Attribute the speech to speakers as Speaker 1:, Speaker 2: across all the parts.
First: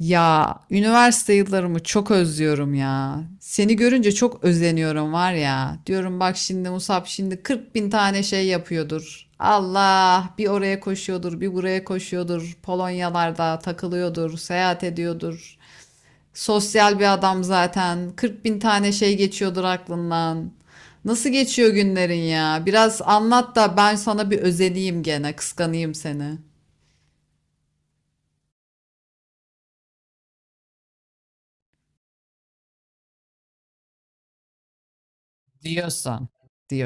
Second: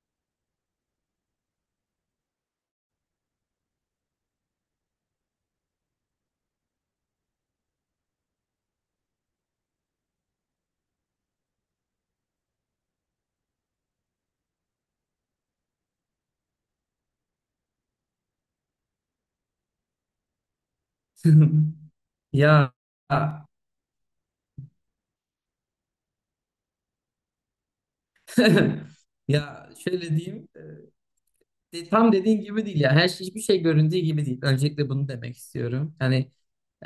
Speaker 1: Ya üniversite yıllarımı çok özlüyorum ya. Seni görünce çok özeniyorum var ya. Diyorum bak şimdi Musab şimdi 40 bin tane şey yapıyordur. Allah bir oraya koşuyordur, bir buraya koşuyordur. Polonyalarda takılıyordur, seyahat ediyordur. Sosyal bir adam zaten. 40 bin tane şey geçiyordur aklından. Nasıl geçiyor günlerin ya?
Speaker 2: Ya
Speaker 1: Biraz anlat da ben sana bir özeneyim gene, kıskanayım seni.
Speaker 2: ya şöyle diyeyim. Tam dediğin gibi değil ya. Her şey hiçbir şey göründüğü gibi değil. Öncelikle bunu demek istiyorum.
Speaker 1: Diyorsan.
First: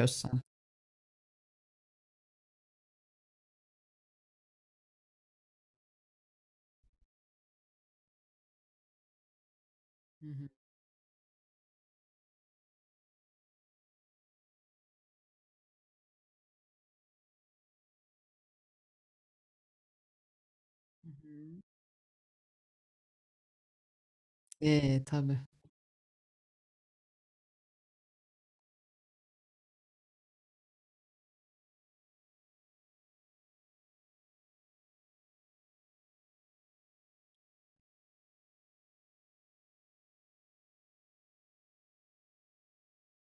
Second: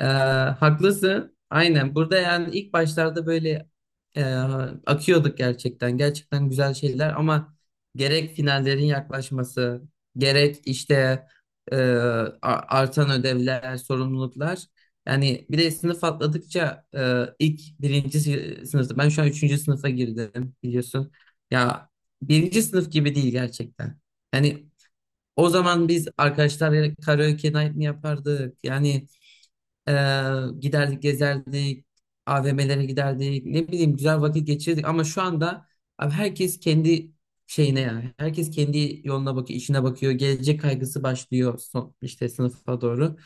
Speaker 2: e, Haklısın. Aynen. Burada yani ilk başlarda böyle e, akıyorduk gerçekten. Gerçekten güzel şeyler ama gerek finallerin yaklaşması,
Speaker 1: Hı hı.
Speaker 2: gerek işte e, artan ödevler, sorumluluklar. Yani bir de sınıf atladıkça ilk sınıfta. Ben şu an üçüncü sınıfa girdim biliyorsun. Ya birinci sınıf gibi değil gerçekten. Hani
Speaker 1: Tabii.
Speaker 2: o zaman biz arkadaşlarla karaoke night mi yapardık? E, Giderdik gezerdik, AVM'lere giderdik, ne bileyim güzel vakit geçirdik. Ama şu anda abi herkes kendi şeyine yani. Herkes kendi yoluna bakıyor, işine bakıyor. Gelecek kaygısı başlıyor son, işte sınıfa doğru.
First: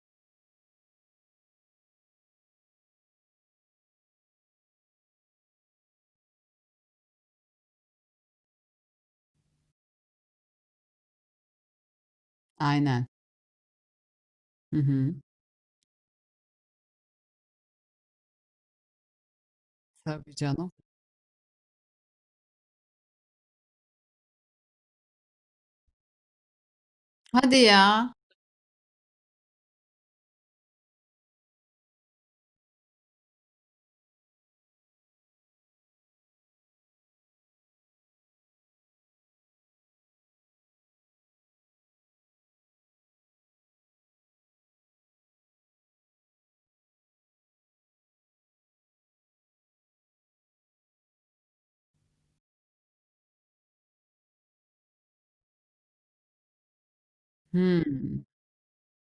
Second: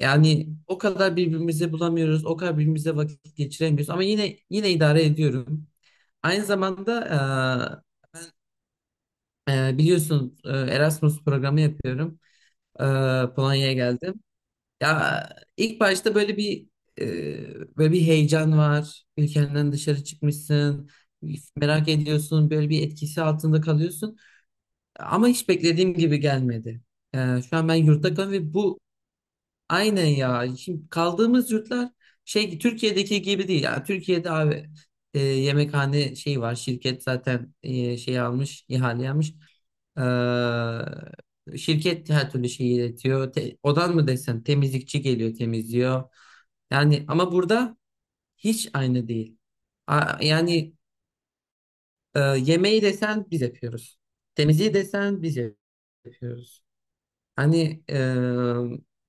Speaker 2: Yani o kadar birbirimizi bulamıyoruz, o kadar birbirimize vakit geçiremiyoruz. Ama yine idare ediyorum. Aynı zamanda biliyorsun, Erasmus programı yapıyorum. E,
Speaker 1: Aynen.
Speaker 2: Polonya'ya geldim.
Speaker 1: Hı hı.
Speaker 2: Ya ilk başta böyle bir heyecan var. Ülkenden dışarı
Speaker 1: Tabii canım.
Speaker 2: çıkmışsın. Merak ediyorsun. Böyle bir etkisi altında kalıyorsun. Ama hiç beklediğim gibi gelmedi. Şu
Speaker 1: Hadi
Speaker 2: an ben yurtta
Speaker 1: ya.
Speaker 2: kalıyorum ve bu Aynen ya. Şimdi kaldığımız yurtlar şey Türkiye'deki gibi değil. Yani Türkiye'de abi, yemekhane şey var. Şirket zaten şey almış, ihale almış. Şirket her türlü şeyi iletiyor. Odan mı desen temizlikçi geliyor, temizliyor. Yani ama burada hiç aynı değil. Yani yemeği desen biz yapıyoruz. Temizliği desen biz yapıyoruz. Hani e,
Speaker 1: Hmm.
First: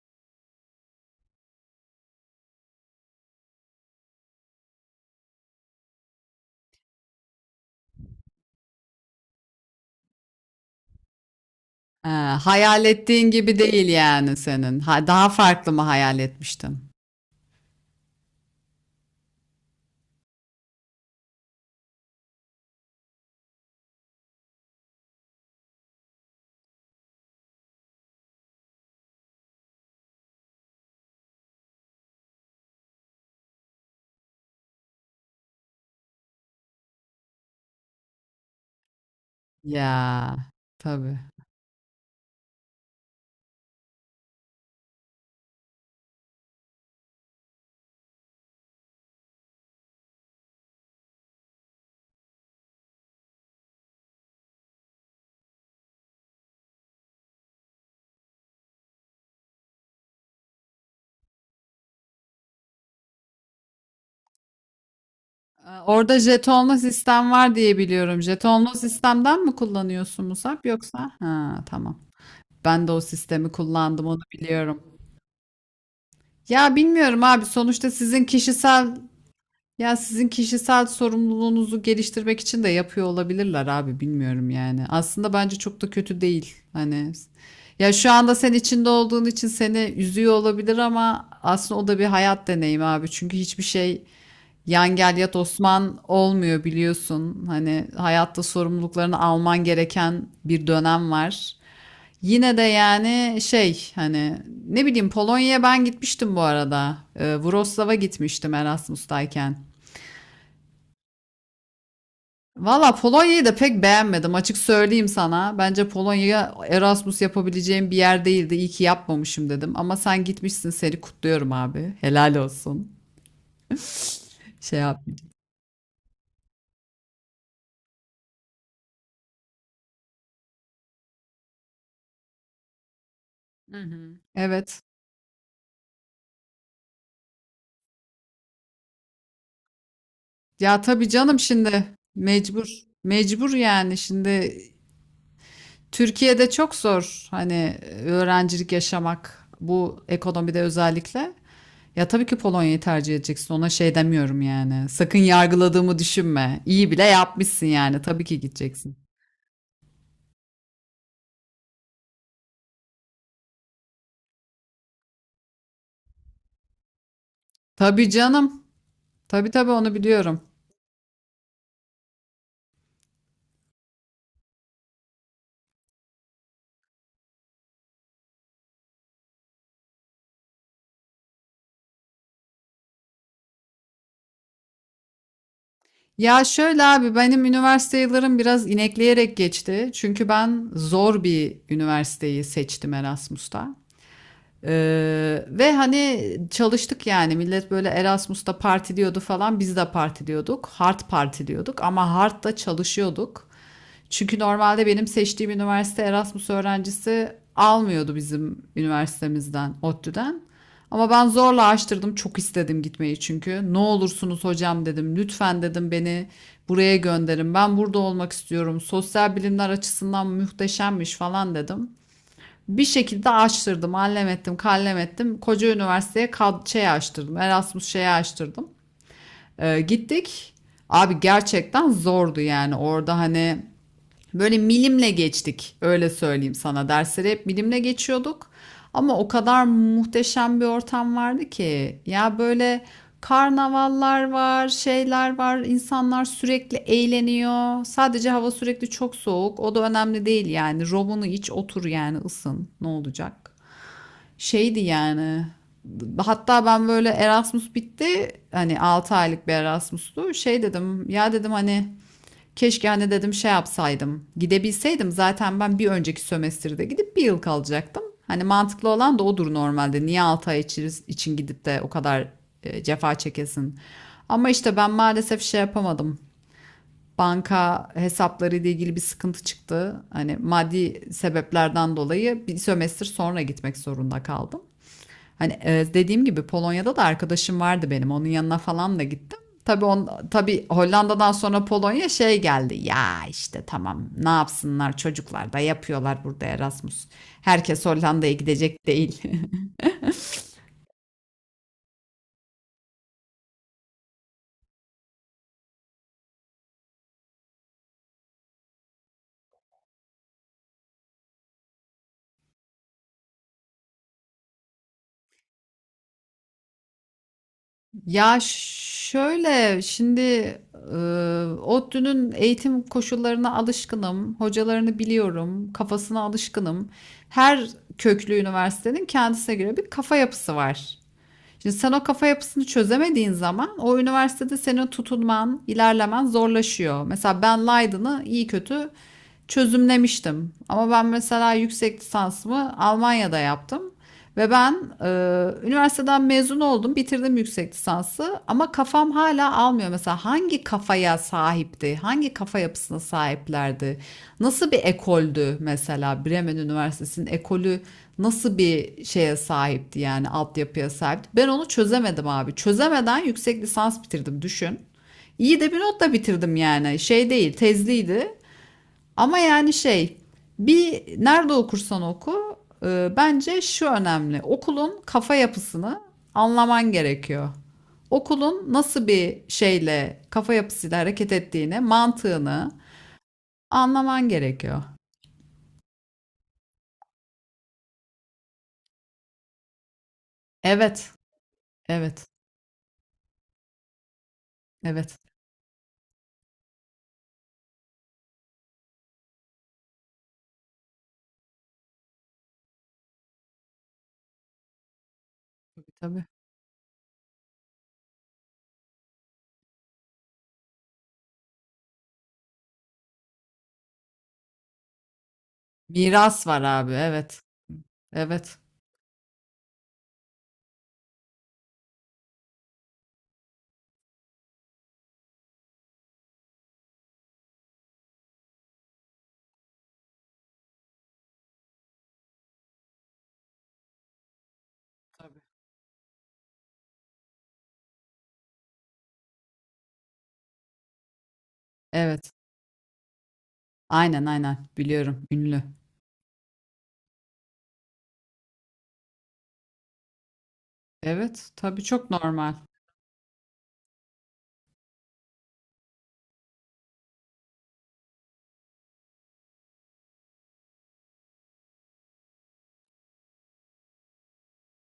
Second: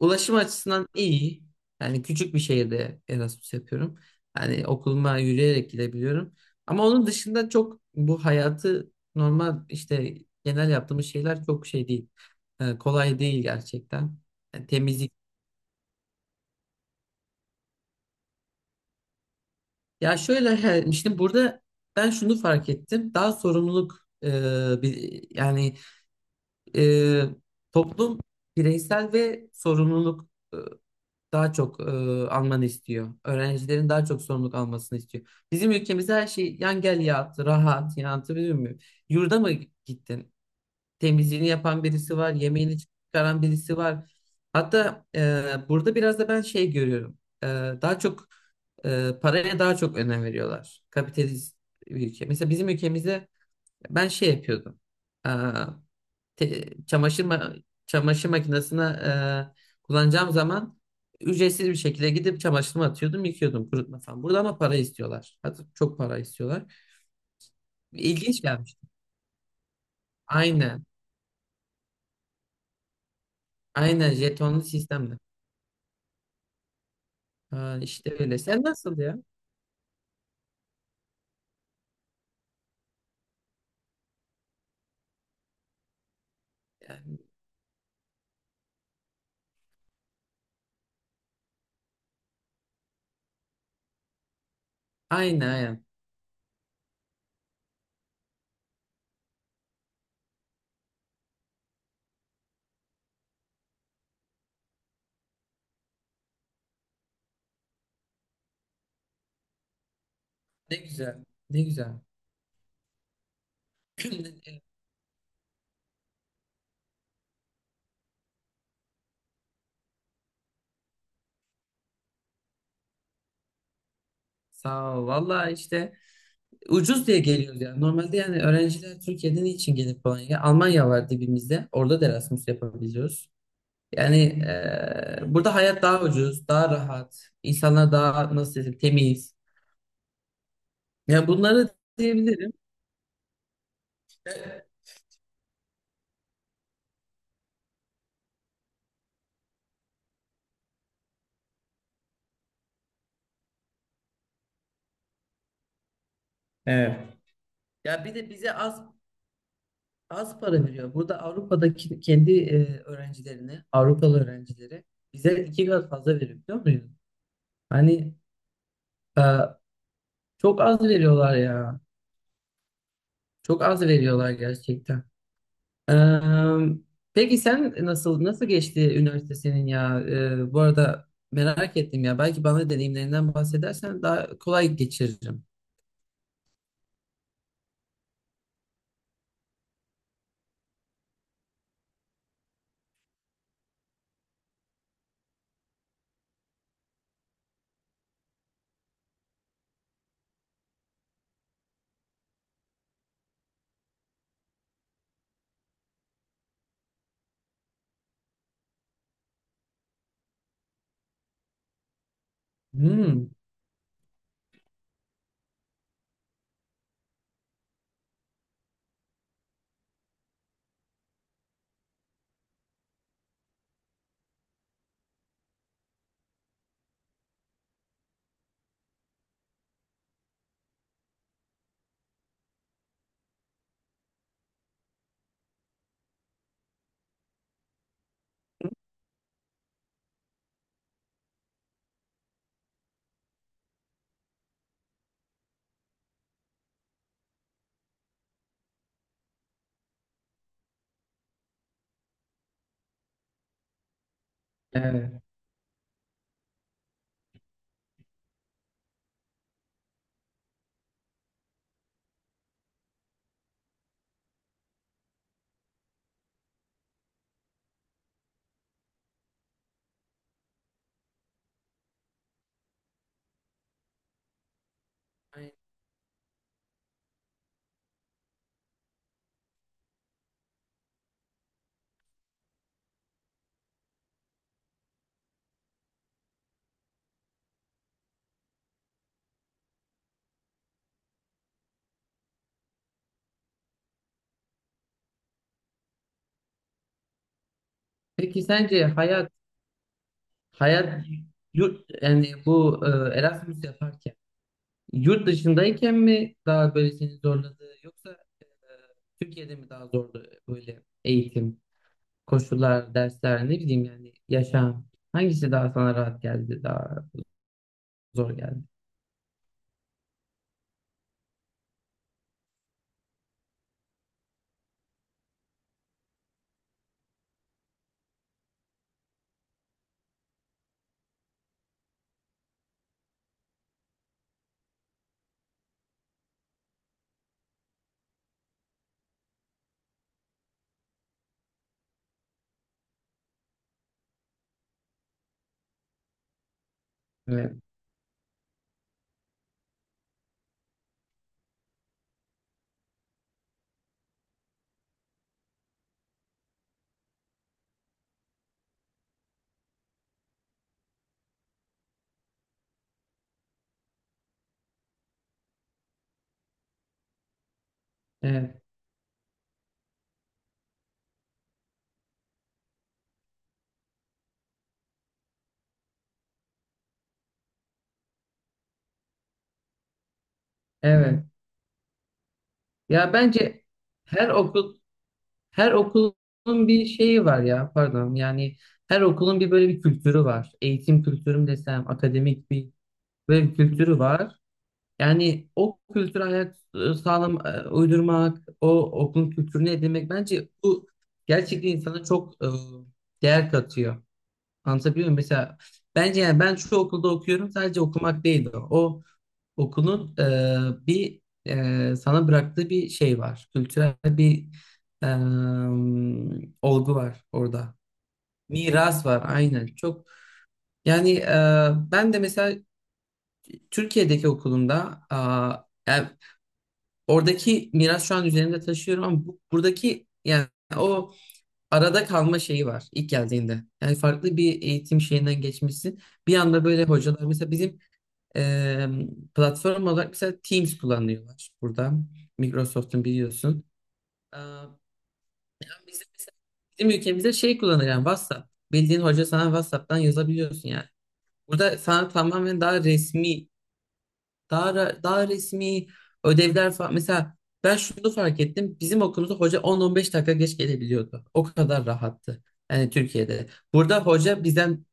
Speaker 2: Ulaşım açısından iyi. Yani küçük bir şehirde Erasmus yapıyorum. Hani okuluma yürüyerek gidebiliyorum. Ama onun dışında çok bu hayatı normal işte genel yaptığımız şeyler çok şey değil.
Speaker 1: Ha, hayal
Speaker 2: Kolay
Speaker 1: ettiğin
Speaker 2: değil
Speaker 1: gibi değil
Speaker 2: gerçekten.
Speaker 1: yani
Speaker 2: Yani
Speaker 1: senin. Ha,
Speaker 2: temizlik.
Speaker 1: daha farklı mı hayal etmiştim?
Speaker 2: Ya şöyle he, işte burada ben şunu fark ettim. Daha sorumluluk bir, yani e, toplum bireysel ve sorumluluk daha çok almanı istiyor. Öğrencilerin daha çok sorumluluk almasını istiyor. Bizim ülkemizde her şey yan gel yat, rahat, yani anlatabiliyor muyum? Yurda mı gittin?
Speaker 1: Ya tabii.
Speaker 2: Temizliğini yapan birisi var, yemeğini çıkaran birisi var. Hatta burada biraz da ben şey görüyorum. Daha çok paraya daha çok önem veriyorlar. Kapitalist bir ülke. Mesela bizim ülkemizde ben şey yapıyordum, çamaşır çamaşır makinesine kullanacağım zaman ücretsiz bir şekilde gidip çamaşırımı atıyordum, yıkıyordum kurutma falan. Burada ama para istiyorlar. Hatta
Speaker 1: Ee,
Speaker 2: çok
Speaker 1: Orada
Speaker 2: para istiyorlar.
Speaker 1: jetonlu sistem var diye biliyorum.
Speaker 2: İlginç
Speaker 1: Jetonlu
Speaker 2: gelmişti.
Speaker 1: sistemden mi kullanıyorsun Musab
Speaker 2: Aynen.
Speaker 1: yoksa? Ha, tamam. Ben de o sistemi kullandım
Speaker 2: Aynen
Speaker 1: onu
Speaker 2: jetonlu
Speaker 1: biliyorum.
Speaker 2: sistemde.
Speaker 1: Ya bilmiyorum abi
Speaker 2: Ha,
Speaker 1: sonuçta
Speaker 2: işte
Speaker 1: sizin
Speaker 2: öyle. Sen
Speaker 1: kişisel
Speaker 2: nasıl ya?
Speaker 1: Ya sizin kişisel sorumluluğunuzu geliştirmek için de yapıyor olabilirler abi bilmiyorum yani. Aslında bence çok da kötü değil. Hani
Speaker 2: Yani,
Speaker 1: ya şu anda sen içinde olduğun için seni üzüyor olabilir ama aslında o da bir hayat deneyimi abi. Çünkü hiçbir şey yan gel yat
Speaker 2: aynen, aynen.
Speaker 1: Osman olmuyor biliyorsun. Hani hayatta sorumluluklarını alman gereken bir dönem var. Yine de yani şey hani ne bileyim Polonya'ya ben gitmiştim bu arada. Wrocław'a gitmiştim Erasmus'tayken.
Speaker 2: Ne güzel. Ne güzel.
Speaker 1: Valla Polonya'yı da pek beğenmedim, açık söyleyeyim sana. Bence Polonya'ya Erasmus yapabileceğim bir yer değildi. İyi ki yapmamışım dedim. Ama sen gitmişsin, seni kutluyorum abi. Helal olsun. Şey
Speaker 2: Sağ
Speaker 1: yap.
Speaker 2: ol. Valla işte ucuz diye geliyoruz yani. Normalde yani öğrenciler Türkiye'den için gelip Polonya'ya? Almanya var dibimizde. Orada da Erasmus yapabiliyoruz.
Speaker 1: Hı
Speaker 2: Yani
Speaker 1: hı. Evet.
Speaker 2: eee, burada hayat daha ucuz, daha rahat, insanlar daha nasıl desem temiz.
Speaker 1: Ya tabii
Speaker 2: Ya
Speaker 1: canım,
Speaker 2: bunları
Speaker 1: şimdi
Speaker 2: diyebilirim.
Speaker 1: mecbur. Mecbur yani şimdi Türkiye'de çok zor hani öğrencilik yaşamak bu ekonomide özellikle. Ya tabii ki Polonya'yı tercih edeceksin. Ona şey demiyorum yani. Sakın yargıladığımı düşünme. İyi
Speaker 2: Evet.
Speaker 1: bile yapmışsın yani.
Speaker 2: Ya bir
Speaker 1: Tabii
Speaker 2: de
Speaker 1: ki
Speaker 2: bize az
Speaker 1: gideceksin.
Speaker 2: az para veriyor. Burada Avrupa'daki kendi öğrencilerine, Avrupalı öğrencilere bize iki kat fazla veriyor biliyor musun?
Speaker 1: Tabii
Speaker 2: Hani
Speaker 1: canım.
Speaker 2: e,
Speaker 1: Tabii tabii onu biliyorum.
Speaker 2: Çok az veriyorlar ya. Çok az veriyorlar gerçekten. Eee, peki sen nasıl geçti üniversite senin ya? Bu arada merak ettim ya. Belki bana deneyimlerinden bahsedersen daha kolay geçiririm.
Speaker 1: Ya şöyle abi benim üniversite yıllarım biraz inekleyerek geçti. Çünkü ben zor bir üniversiteyi seçtim Erasmus'ta. Ve hani çalıştık yani, millet böyle Erasmus'ta partiliyordu falan, biz de partiliyorduk. Hard partiliyorduk ama hard da çalışıyorduk. Çünkü normalde benim seçtiğim üniversite Erasmus öğrencisi almıyordu bizim üniversitemizden, ODTÜ'den. Ama ben zorla açtırdım. Çok istedim gitmeyi
Speaker 2: Hmm,
Speaker 1: çünkü. Ne olursunuz hocam dedim. Lütfen dedim, beni buraya gönderin. Ben burada olmak istiyorum. Sosyal bilimler açısından muhteşemmiş falan dedim. Bir şekilde açtırdım, allem ettim, kallem ettim. Koca üniversiteye kad şey açtırdım, Erasmus şeyi açtırdım. Gittik. Abi gerçekten zordu yani orada hani böyle milimle geçtik, öyle söyleyeyim sana. Dersleri hep milimle geçiyorduk. Ama o kadar muhteşem bir ortam vardı ki. Ya böyle karnavallar var, şeyler var. İnsanlar sürekli eğleniyor. Sadece hava sürekli çok soğuk. O da önemli değil yani. Robunu iç, otur yani ısın. Ne olacak? Şeydi
Speaker 2: evet.
Speaker 1: yani. Hatta ben böyle Erasmus bitti. Hani 6 aylık bir Erasmus'tu. Şey dedim, ya dedim hani keşke hani dedim şey yapsaydım. Gidebilseydim zaten ben bir önceki sömestrde gidip bir yıl kalacaktım. Hani mantıklı olan da odur normalde. Niye 6 ay için gidip de o kadar cefa çekesin. Ama işte ben maalesef şey yapamadım. Banka hesapları ile ilgili bir sıkıntı çıktı. Hani maddi sebeplerden dolayı bir sömestr sonra gitmek zorunda kaldım. Hani dediğim gibi Polonya'da da arkadaşım vardı benim. Onun yanına falan da gittim. Tabii Hollanda'dan sonra Polonya şey geldi. Ya işte tamam, ne yapsınlar, çocuklar da yapıyorlar burada Erasmus. Herkes Hollanda'ya
Speaker 2: Peki sence
Speaker 1: gidecek değil.
Speaker 2: hayat hayat yurt yani bu Erasmus yaparken yurt dışındayken mi daha böyle seni zorladı yoksa Türkiye'de mi daha zordu böyle eğitim, koşullar, dersler ne bileyim yani yaşam hangisi daha sana rahat geldi daha zor
Speaker 1: Ya
Speaker 2: geldi?
Speaker 1: şöyle şimdi e, ODTÜ'nün eğitim koşullarına alışkınım, hocalarını biliyorum, kafasına alışkınım. Her köklü üniversitenin kendisine göre bir kafa yapısı var. Şimdi sen o kafa yapısını çözemediğin zaman o üniversitede senin tutunman, ilerlemen zorlaşıyor. Mesela ben Leiden'ı iyi kötü çözümlemiştim. Ama ben mesela yüksek lisansımı Almanya'da yaptım. Ve ben e, üniversiteden mezun oldum, bitirdim
Speaker 2: Evet,
Speaker 1: yüksek lisansı yapısı ama kafam hala almıyor. Mesela hangi kafaya sahipti? Hangi kafa yapısına sahiplerdi? Nasıl bir ekoldü mesela Bremen Üniversitesi'nin ekolü, nasıl bir şeye sahipti yani altyapıya sahipti? Ben onu çözemedim abi. Çözemeden yüksek lisans bitirdim, düşün. İyi de bir notla bitirdim yani. Şey değil, tezliydi.
Speaker 2: evet,
Speaker 1: Ama yani şey bir nerede okursan oku bence şu önemli. Okulun kafa yapısını anlaman gerekiyor. Okulun nasıl bir şeyle kafa yapısıyla
Speaker 2: evet.
Speaker 1: hareket ettiğini, mantığını
Speaker 2: Ya bence her
Speaker 1: anlaman
Speaker 2: okul
Speaker 1: gerekiyor.
Speaker 2: her okulun bir şeyi var ya pardon yani her okulun bir böyle bir kültürü var. Eğitim
Speaker 1: Evet,
Speaker 2: kültürü mü desem
Speaker 1: evet,
Speaker 2: akademik bir böyle bir kültürü var.
Speaker 1: evet.
Speaker 2: Yani o kültürü hayat sağlam uydurmak, o okulun kültürünü edinmek bence bu gerçekten insana çok değer katıyor. Anlatabiliyor muyum? Mesela
Speaker 1: Tabii,
Speaker 2: bence
Speaker 1: tabii.
Speaker 2: yani ben şu okulda okuyorum sadece okumak değil o. O okulun bir, sana bıraktığı bir şey var. Kültürel bir e,
Speaker 1: Miras var abi,
Speaker 2: olgu var
Speaker 1: evet.
Speaker 2: orada.
Speaker 1: Evet,
Speaker 2: Miras var aynen. Çok yani, ben de mesela Türkiye'deki okulumda a, yani oradaki miras şu an üzerinde taşıyorum ama buradaki yani o arada kalma şeyi var ilk geldiğinde. Yani farklı bir eğitim şeyinden geçmişsin. Bir anda böyle hocalar mesela bizim Eee, platform olarak mesela Teams kullanıyorlar burada.
Speaker 1: evet.
Speaker 2: Microsoft'un biliyorsun.
Speaker 1: Aynen,
Speaker 2: Eee,
Speaker 1: aynen. Biliyorum, ünlü.
Speaker 2: bizim, mesela- Bizim ülkemizde şey kullanıyor yani WhatsApp. Bildiğin hoca sana WhatsApp'tan yazabiliyorsun yani.
Speaker 1: Evet,
Speaker 2: Burada
Speaker 1: tabii,
Speaker 2: sana
Speaker 1: çok normal.
Speaker 2: tamamen daha resmi, daha resmi ödevler falan. Mesela ben şunu fark ettim. Bizim okulumuzda hoca 10-15 dakika geç gelebiliyordu. O kadar rahattı. Yani Türkiye'de. Burada hoca bizden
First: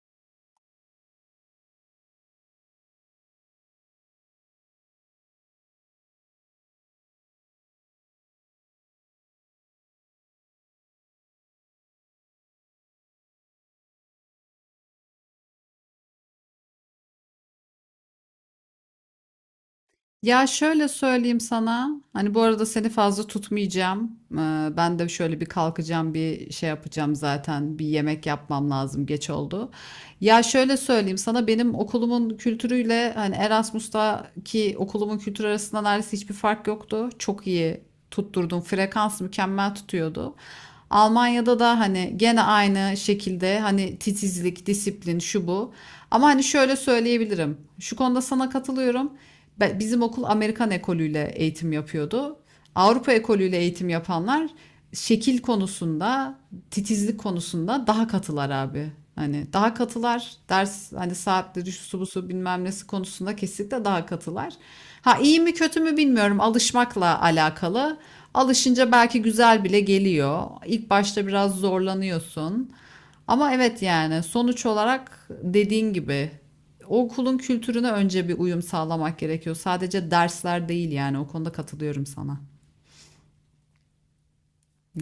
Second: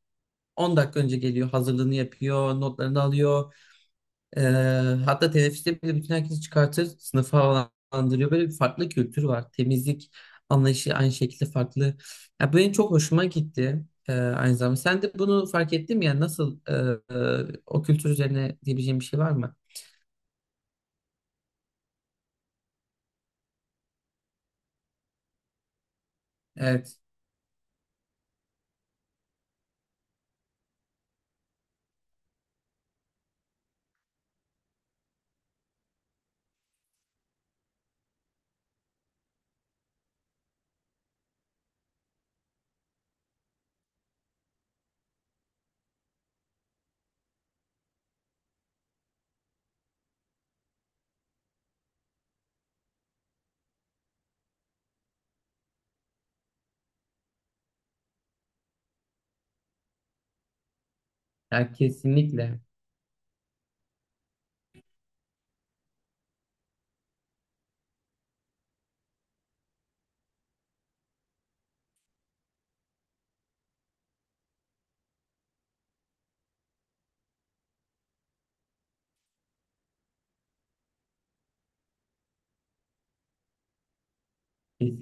Speaker 2: 10 dakika önce geliyor, hazırlığını yapıyor, notlarını alıyor. Ee, Hatta teneffüste bile bütün herkesi çıkartır, sınıfı havalandırıyor. Böyle bir farklı kültür var. Temizlik anlayışı aynı şekilde farklı. Ya bu benim çok hoşuma gitti, aynı zamanda. Sen de bunu fark ettin mi? Yani nasıl o kültür üzerine diyebileceğim bir şey var mı?
Speaker 1: Ya şöyle söyleyeyim sana. Hani bu arada seni fazla tutmayacağım. Ben de şöyle bir kalkacağım, bir şey
Speaker 2: Evet.
Speaker 1: yapacağım zaten. Bir yemek yapmam lazım. Geç oldu. Ya şöyle söyleyeyim sana, benim okulumun kültürüyle hani Erasmus'taki okulumun kültürü arasında neredeyse hiçbir fark yoktu. Çok iyi tutturdum. Frekans mükemmel tutuyordu. Almanya'da da hani gene aynı şekilde hani titizlik, disiplin, şu bu. Ama hani şöyle söyleyebilirim. Şu konuda sana katılıyorum. Bizim okul Amerikan ekolüyle eğitim yapıyordu. Avrupa ekolüyle eğitim yapanlar şekil konusunda, titizlik konusunda daha katılar abi. Hani daha katılar ders hani saatleri
Speaker 2: Ya
Speaker 1: şusu busu
Speaker 2: kesinlikle.
Speaker 1: bilmem nesi konusunda, kesinlikle daha katılar. Ha iyi mi kötü mü bilmiyorum, alışmakla alakalı. Alışınca belki güzel bile geliyor. İlk başta biraz zorlanıyorsun. Ama evet yani sonuç olarak dediğin gibi okulun kültürüne önce bir uyum sağlamak gerekiyor. Sadece dersler değil yani, o konuda katılıyorum sana.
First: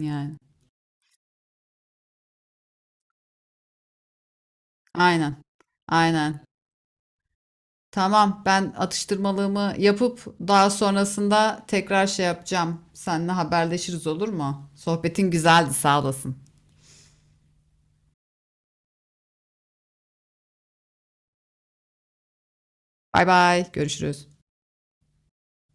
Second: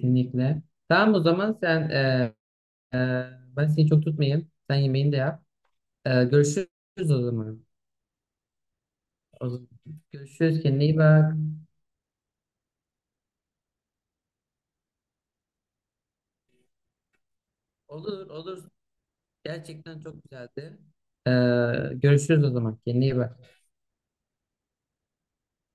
Speaker 1: Yani
Speaker 2: Tamam o zaman e, ben seni çok tutmayayım. Sen yemeğini de
Speaker 1: aynen,
Speaker 2: yap.
Speaker 1: aynen.
Speaker 2: Görüşürüz o zaman.
Speaker 1: Tamam, ben
Speaker 2: O zaman.
Speaker 1: atıştırmalığımı yapıp
Speaker 2: Görüşürüz.
Speaker 1: daha
Speaker 2: Kendine iyi bak.
Speaker 1: sonrasında tekrar şey yapacağım. Seninle haberleşiriz, olur mu? Sohbetin güzeldi, sağ olasın.
Speaker 2: Olur, olur. Gerçekten çok güzeldi. Ee, Görüşürüz o zaman. Kendine iyi
Speaker 1: Bay
Speaker 2: bak.
Speaker 1: bay, görüşürüz.